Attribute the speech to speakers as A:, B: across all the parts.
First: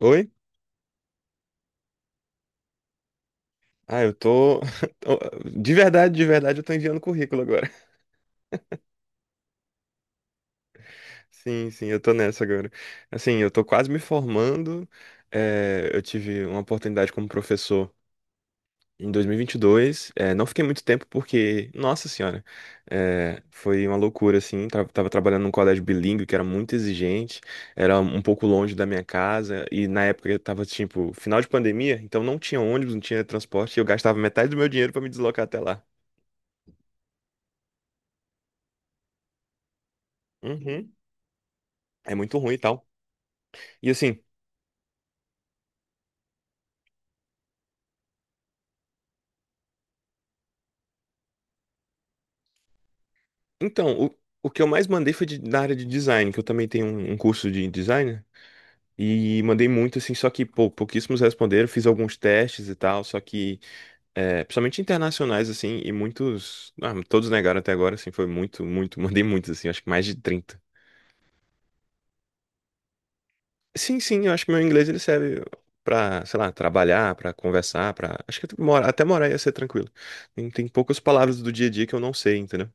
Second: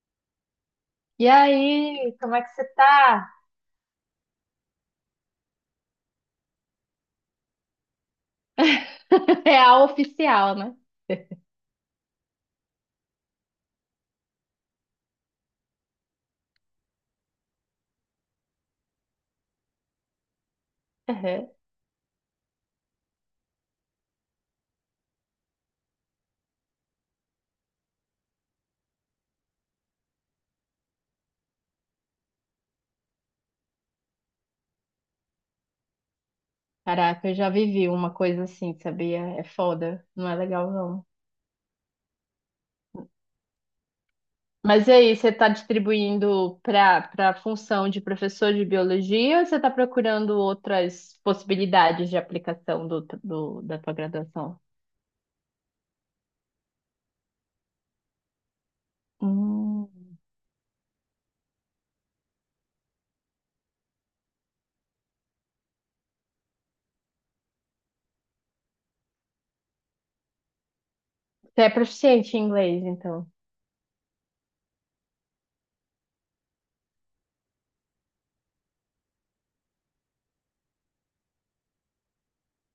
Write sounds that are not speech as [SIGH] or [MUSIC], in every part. A: Oi?
B: E aí, como é que você tá?
A: Ah, eu tô. [LAUGHS] tô- de verdade, eu tô enviando currículo agora.
B: [LAUGHS] É a oficial, né?
A: [LAUGHS] Sim, sim, eu tô nessa agora. Assim, eu tô quase me formando. É, eu tive uma oportunidade como professor em 2022. É, não fiquei muito tempo
B: Uhum.
A: porque, nossa senhora, foi uma loucura, assim. Tava trabalhando num colégio bilíngue que era muito exigente, era um pouco longe da minha casa. E na época eu tava, tipo, final de pandemia, então não tinha ônibus, não tinha transporte. E eu gastava metade do meu dinheiro pra me deslocar até lá.
B: Caraca, eu já vivi uma coisa assim, sabia? É foda, não é legal
A: Uhum.
B: não.
A: É muito ruim e tal. E assim,
B: Mas e aí, você tá distribuindo para a função de professor de biologia ou você tá procurando outras possibilidades de aplicação da tua
A: então, o
B: graduação?
A: que eu mais mandei foi na área de design, que eu também tenho um curso de design, né? E mandei
B: Hum,
A: muito, assim, só que, pô, pouquíssimos responderam. Fiz alguns testes e tal, só que, é, principalmente internacionais, assim, e muitos. Ah, todos negaram até agora, assim, foi muito, muito. [LAUGHS] Mandei muitos, assim, acho que mais de 30.
B: você é proficiente em inglês, então.
A: Sim, sim, eu acho que meu inglês ele serve pra, sei lá, trabalhar, pra conversar, pra. Acho que mora, até morar ia ser tranquilo. Tem, tem poucas palavras do dia a dia que eu não sei, entendeu?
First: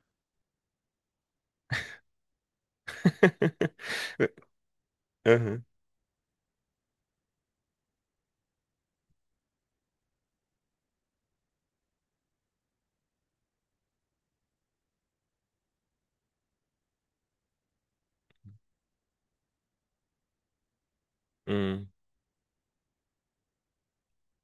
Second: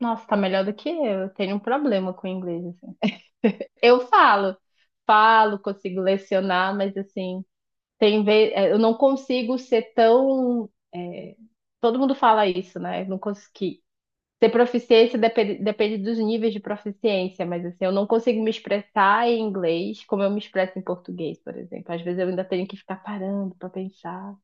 B: Nossa, tá melhor do que eu. Eu tenho um problema com inglês, assim.
A: [LAUGHS]
B: Eu falo, falo,
A: Aham.
B: consigo lecionar, mas assim, tem vez, eu não consigo ser tão. Todo mundo fala isso, né? Eu não consegui ter proficiência. Depende, depende dos níveis de proficiência, mas assim, eu não consigo me expressar em inglês como eu me expresso em português, por
A: Hum.
B: exemplo. Às vezes eu ainda tenho que ficar parando para pensar.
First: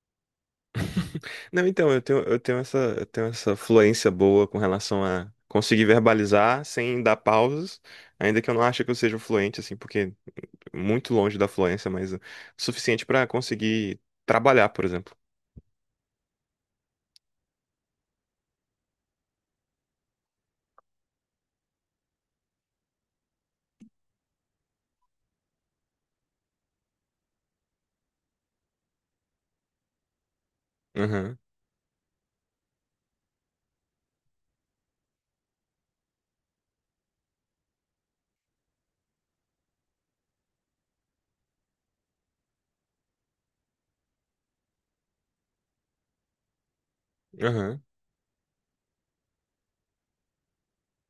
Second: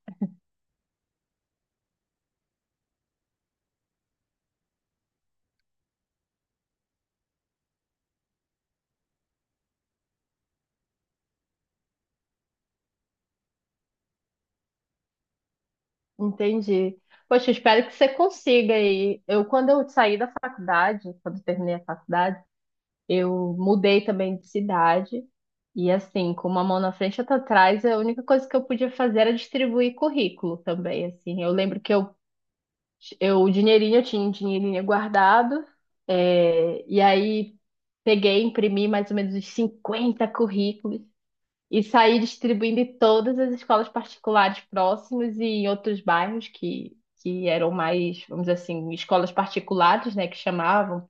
A: Não, então, eu tenho essa fluência boa com relação a conseguir verbalizar sem dar pausas, ainda que eu não ache que eu seja fluente, assim, porque muito longe da fluência, mas o suficiente para conseguir trabalhar, por exemplo.
B: Entendi. Poxa, eu espero que você consiga aí. Eu, quando eu saí da faculdade, Quando eu terminei a faculdade, eu mudei também de cidade. E assim, com uma mão na frente e outra atrás, a única coisa que eu podia fazer era distribuir currículo também,
A: Aham,
B: assim. Eu lembro que eu o dinheirinho, Eu tinha um dinheirinho guardado, e aí peguei, imprimi mais ou menos uns 50 currículos e saí distribuindo em todas as escolas particulares próximas e em outros bairros que eram
A: aham,
B: mais, vamos dizer assim, escolas particulares, né, que chamavam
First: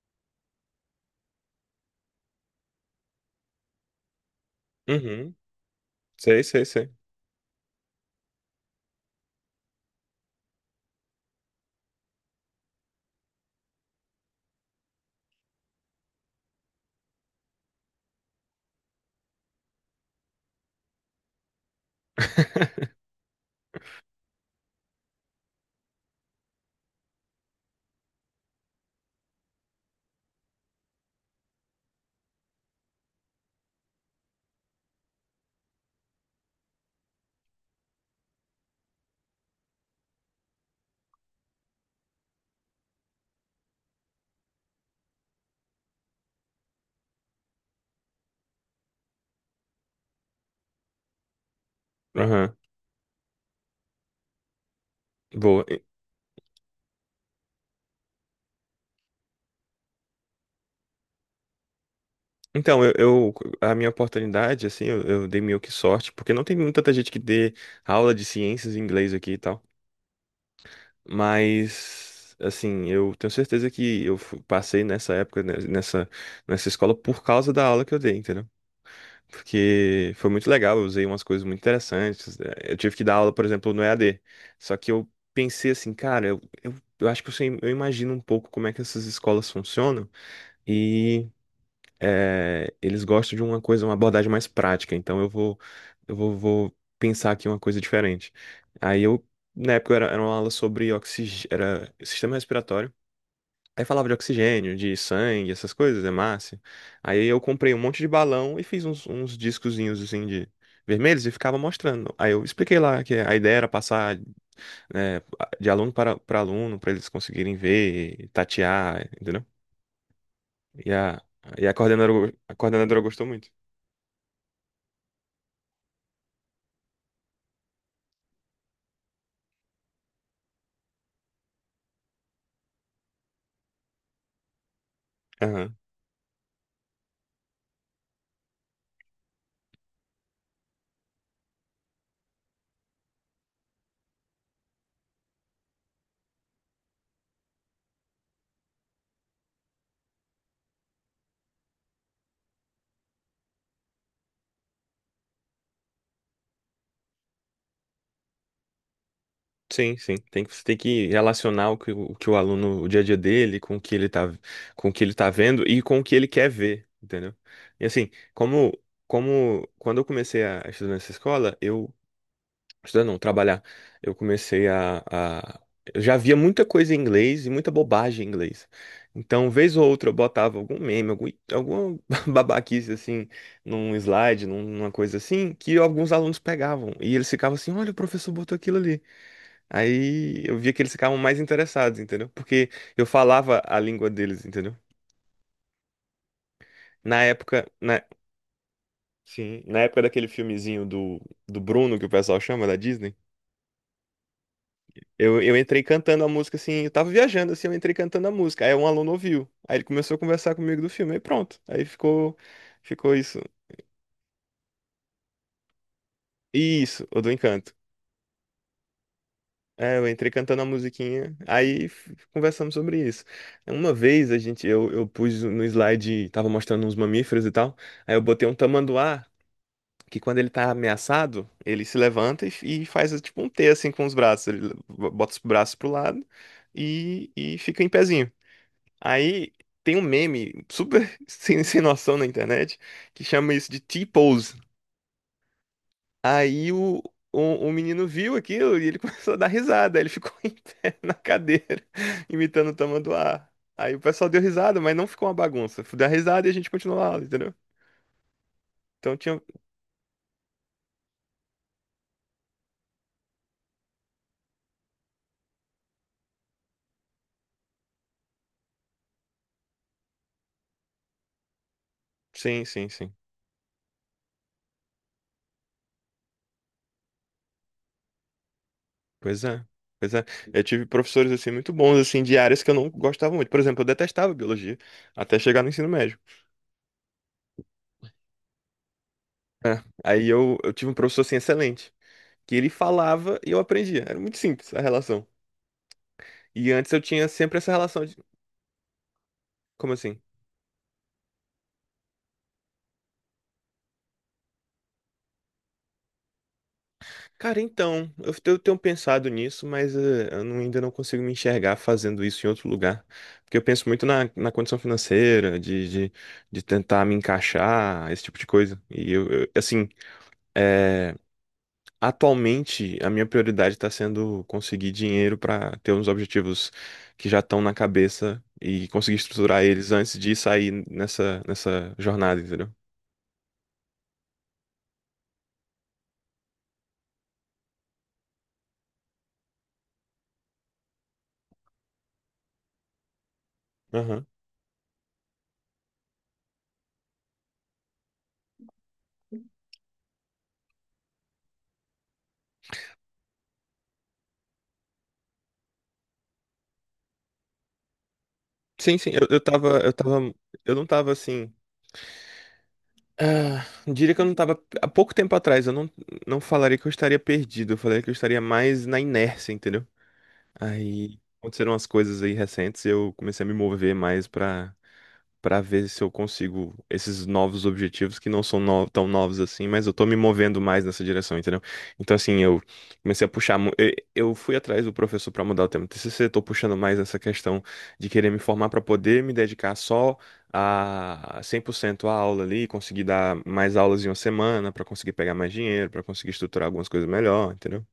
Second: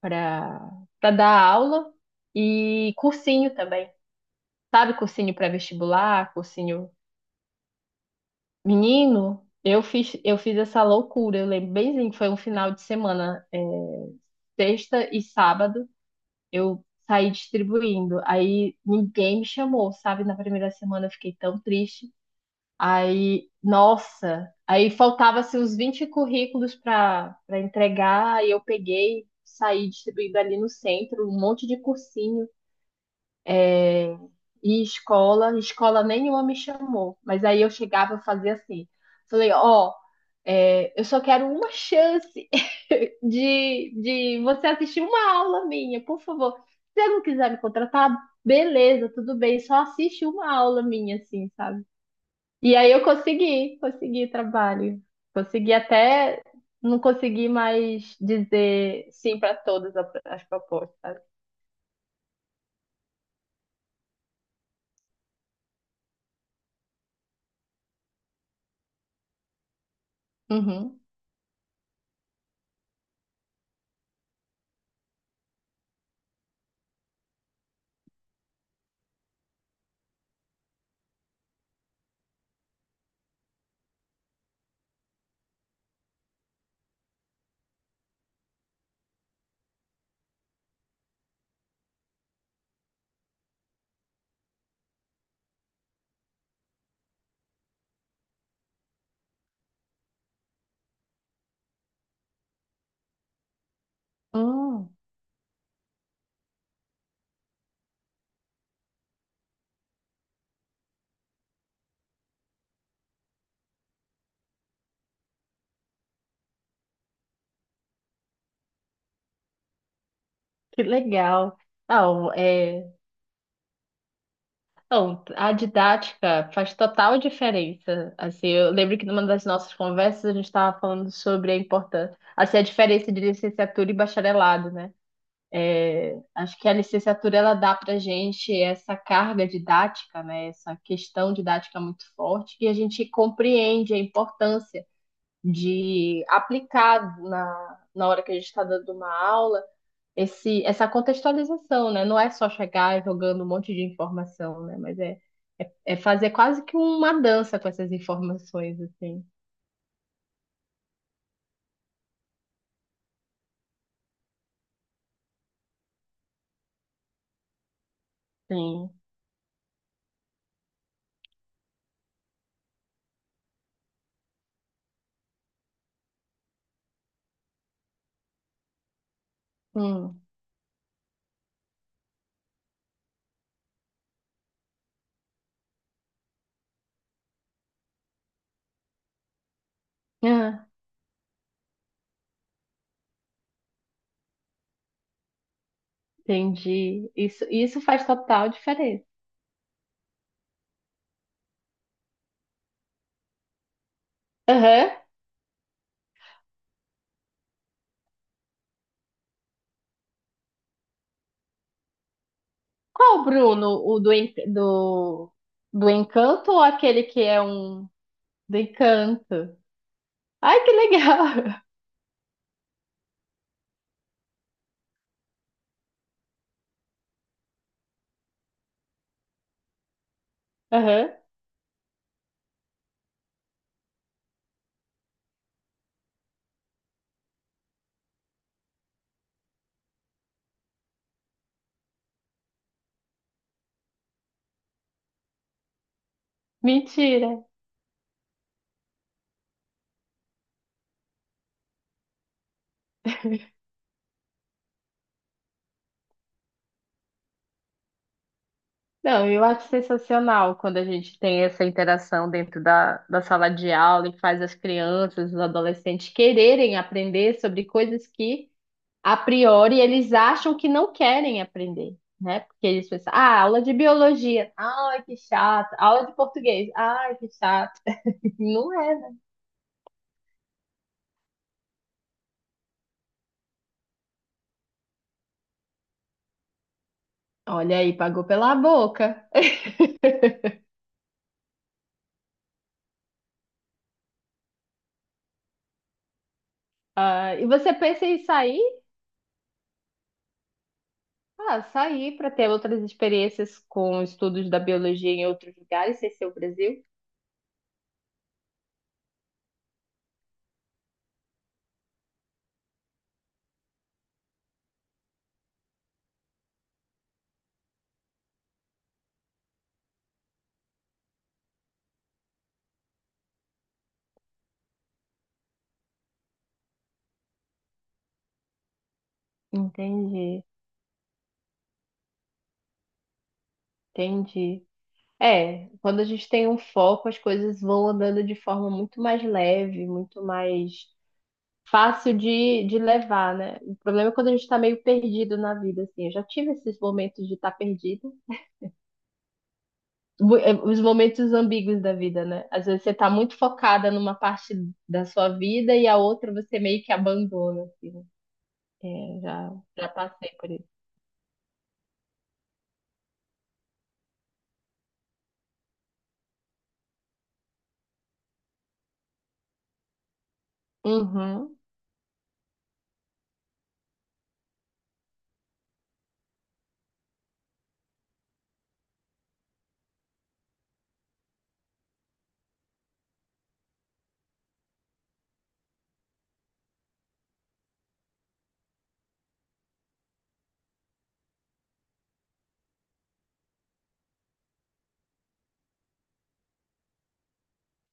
B: para para dar aula e cursinho também. Sabe,
A: uhum.
B: cursinho pré-vestibular,
A: Sei, sei,
B: cursinho
A: sei.
B: menino, eu fiz essa loucura, eu lembro bemzinho, que foi um final de semana, sexta e sábado, eu saí distribuindo. Aí ninguém me chamou, sabe? Na primeira semana eu fiquei tão triste.
A: [LAUGHS]
B: Aí, nossa, aí faltava assim, uns 20 currículos para entregar, aí eu peguei, saí distribuindo ali no centro, um monte de cursinho. E escola nenhuma me chamou. Mas aí eu chegava e fazia assim. Falei, ó, eu só quero uma chance [LAUGHS] de você assistir uma aula minha, por favor. Se você não quiser me contratar, beleza, tudo bem, só assiste uma aula minha, assim, sabe?
A: Aham,
B: E aí eu consegui trabalho.
A: boa.
B: Consegui até, não consegui mais dizer sim para as propostas, sabe?
A: Então, eu, eu- a minha oportunidade, assim, eu dei meio que sorte, porque não tem muita gente que dê aula de ciências em inglês aqui e tal.
B: Uhum.
A: Mas, assim, eu tenho certeza que eu passei nessa época, né, nessa escola, por causa da aula que eu dei, entendeu? Porque foi muito legal, eu usei umas coisas muito interessantes, né? Eu tive que dar aula, por exemplo, no EAD. Só que eu pensei assim, cara, eu acho que eu, sei, eu imagino um pouco como é que essas escolas funcionam. É, eles gostam de uma coisa, uma abordagem mais prática. Então vou pensar aqui uma coisa diferente. Aí eu, Na época, era uma aula sobre era sistema respiratório. Aí falava de oxigênio,
B: Hum,
A: de sangue, essas coisas, hemácia. Aí eu comprei um monte de balão e fiz uns discozinhos assim de vermelhos e ficava mostrando. Aí eu expliquei lá que a ideia era passar, né, de aluno para, para aluno, para eles conseguirem ver, tatear, entendeu?
B: que
A: E a,
B: legal.
A: e
B: Não,
A: a
B: é.
A: coordenadora gostou muito.
B: Então, a didática faz total diferença. Assim, eu lembro que numa das nossas conversas a gente estava falando sobre a importância, assim, a diferença de licenciatura e bacharelado, né? É, acho que a licenciatura ela dá para gente essa carga didática, né? Essa questão didática muito forte que a gente compreende a importância de aplicar na hora que a gente está dando uma aula esse, essa contextualização, né? Não é só chegar jogando um monte de informação, né? Mas é fazer quase que uma dança com essas informações, assim.
A: Sim, sim. Tem que, você tem que relacionar o que o que o aluno, o dia a dia dele, com o que ele tá, com o que ele tá vendo e com o que ele quer ver, entendeu? E assim, como,
B: Sim.
A: como quando eu comecei a estudar nessa escola, eu, estudar não, trabalhar, eu comecei eu já via muita coisa em inglês e muita bobagem em inglês. Então, vez ou outra, eu
B: Hum.
A: botava algum meme, algum, alguma [LAUGHS] babaquice assim, num slide, numa coisa assim, que alguns alunos pegavam. E eles ficavam assim, olha, o professor botou aquilo ali. Aí eu
B: Ah,
A: via que eles ficavam mais interessados, entendeu? Porque eu falava a língua deles, entendeu?
B: entendi.
A: Na
B: Isso,
A: época,
B: isso
A: na,
B: faz total diferença.
A: sim, na época daquele filmezinho do, do Bruno, que o pessoal chama, da Disney,
B: Aham.
A: eu entrei cantando a música assim, eu tava viajando assim, eu entrei cantando a música. Aí um aluno ouviu, aí ele começou a conversar comigo do filme, aí pronto. Ficou
B: Qual,
A: isso.
B: Bruno? O do, en- do, Do Encanto ou aquele
A: Isso,
B: que
A: o do
B: é
A: Encanto.
B: um do Encanto?
A: É, eu entrei cantando
B: Ai,
A: a
B: que
A: musiquinha,
B: legal!
A: aí conversamos sobre isso. Uma vez a gente, eu pus no slide, tava mostrando uns mamíferos e tal, aí eu botei um tamanduá, que quando ele tá
B: [LAUGHS] Aham.
A: ameaçado, ele se levanta e, e faz tipo um T assim com os braços, ele bota os braços pro lado e fica em pezinho. Aí tem um meme super [LAUGHS] sem, sem noção na internet que chama isso de T-pose. Aí o,
B: Mentira.
A: o, o menino viu aquilo e ele [LAUGHS] começou a dar risada. Ele ficou [LAUGHS] em pé na cadeira, [LAUGHS] imitando o tamanduá. Aí o pessoal deu risada, mas não ficou uma bagunça. Deu risada e a gente continuou a aula, entendeu? Então
B: Não,
A: tinha.
B: eu acho sensacional quando a gente tem essa interação dentro da sala de aula e faz as crianças, os adolescentes quererem aprender sobre coisas que a priori, eles acham que não querem aprender, né?
A: Sim,
B: Porque eles
A: sim,
B: pensam,
A: sim.
B: ah, aula de biologia, ai, que chato. Aula de português, ai, que chato. [LAUGHS] Não é, né?
A: Pois é. Pois é. Eu tive professores assim muito bons, assim, de áreas que eu não gostava muito. Por exemplo, eu detestava biologia até chegar no ensino médio.
B: Olha aí, pagou pela boca.
A: É. Eu tive um professor assim excelente, que ele falava e eu aprendia. Era muito simples a relação. E antes eu tinha
B: Ah, e
A: sempre essa
B: você
A: relação
B: pensa
A: de.
B: em sair?
A: Como assim?
B: Ah, sair para ter outras experiências com estudos da biologia em outros lugares, sem ser o Brasil?
A: Cara, então, eu tenho pensado nisso, mas eu não- ainda não consigo me enxergar fazendo isso em outro lugar. Porque eu penso muito na condição financeira, de tentar me encaixar, esse tipo de coisa. E assim, eh, atualmente a minha prioridade está sendo conseguir dinheiro para ter uns objetivos que já estão na cabeça e conseguir estruturar eles antes
B: Entendi,
A: de sair nessa, nessa jornada, entendeu?
B: entendi. É, quando a gente tem um foco, as coisas vão andando de forma muito mais leve, muito mais fácil de levar, né? O problema é
A: Aham.
B: quando a gente tá meio perdido na vida, assim. Eu já tive esses momentos de estar tá perdido, os momentos ambíguos da vida, né? Às vezes você tá muito focada numa parte da sua vida e a outra você meio que abandona, assim. Né?
A: Sim, sim,
B: É, já, já
A: eu
B: passei
A: tava,
B: por isso.
A: eu não tava assim. Ah, diria que eu não tava. Há pouco tempo atrás, eu não, não falaria que eu estaria perdido. Eu falaria que eu estaria mais na inércia, entendeu? Aí
B: Uhum.
A: aconteceram umas coisas aí recentes e eu comecei a me mover mais pra para ver se eu consigo esses novos objetivos que não são tão novos assim, mas eu tô me movendo mais nessa direção, entendeu? Então, assim, eu comecei a puxar. Eu fui atrás do professor para mudar o tema do TCC, tô puxando mais essa questão de querer me formar para poder me dedicar só a 100% à aula ali, conseguir dar mais aulas em uma semana, para conseguir pegar mais dinheiro, para conseguir estruturar algumas coisas melhor, entendeu?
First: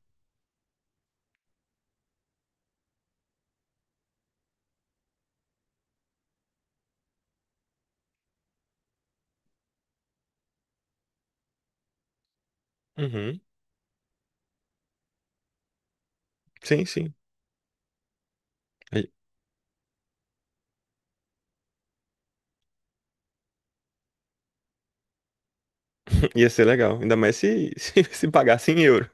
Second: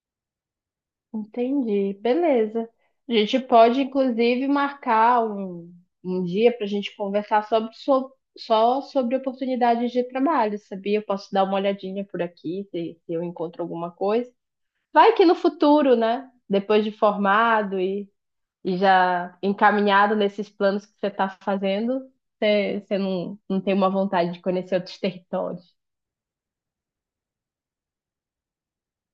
B: Entendi, beleza. A gente pode, inclusive, marcar um dia para a gente conversar sobre, só sobre oportunidades de trabalho, sabia? Eu posso dar uma olhadinha por aqui, se eu
A: Uhum.
B: encontro alguma coisa. Vai que no futuro, né? Depois
A: Sim,
B: de
A: sim.
B: formado e
A: Aí,
B: já encaminhado nesses planos que você está fazendo, você não tem uma vontade de conhecer outros [LAUGHS] territórios.
A: [LAUGHS] [CLEARS THROAT] ia ser legal, ainda mais se, [LAUGHS] se pagasse em euro.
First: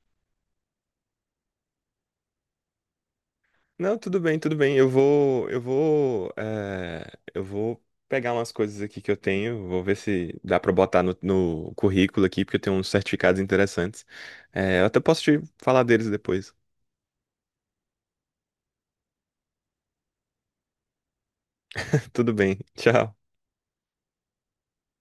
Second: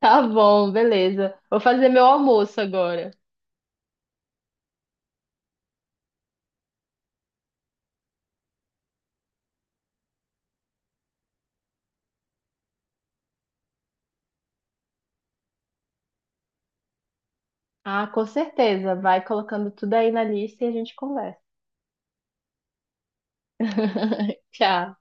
B: Tá bom, beleza. Vou fazer meu almoço agora.
A: Não, tudo bem, tudo bem. Eu vou pegar umas coisas aqui que eu tenho, vou ver se dá pra botar no, no currículo aqui, porque eu tenho uns certificados interessantes. Eh, eu até posso te falar deles depois.
B: Ah, com certeza. Vai colocando tudo aí na lista e a gente conversa.
A: [LAUGHS] Tudo bem, tchau.
B: [LAUGHS] Tchau.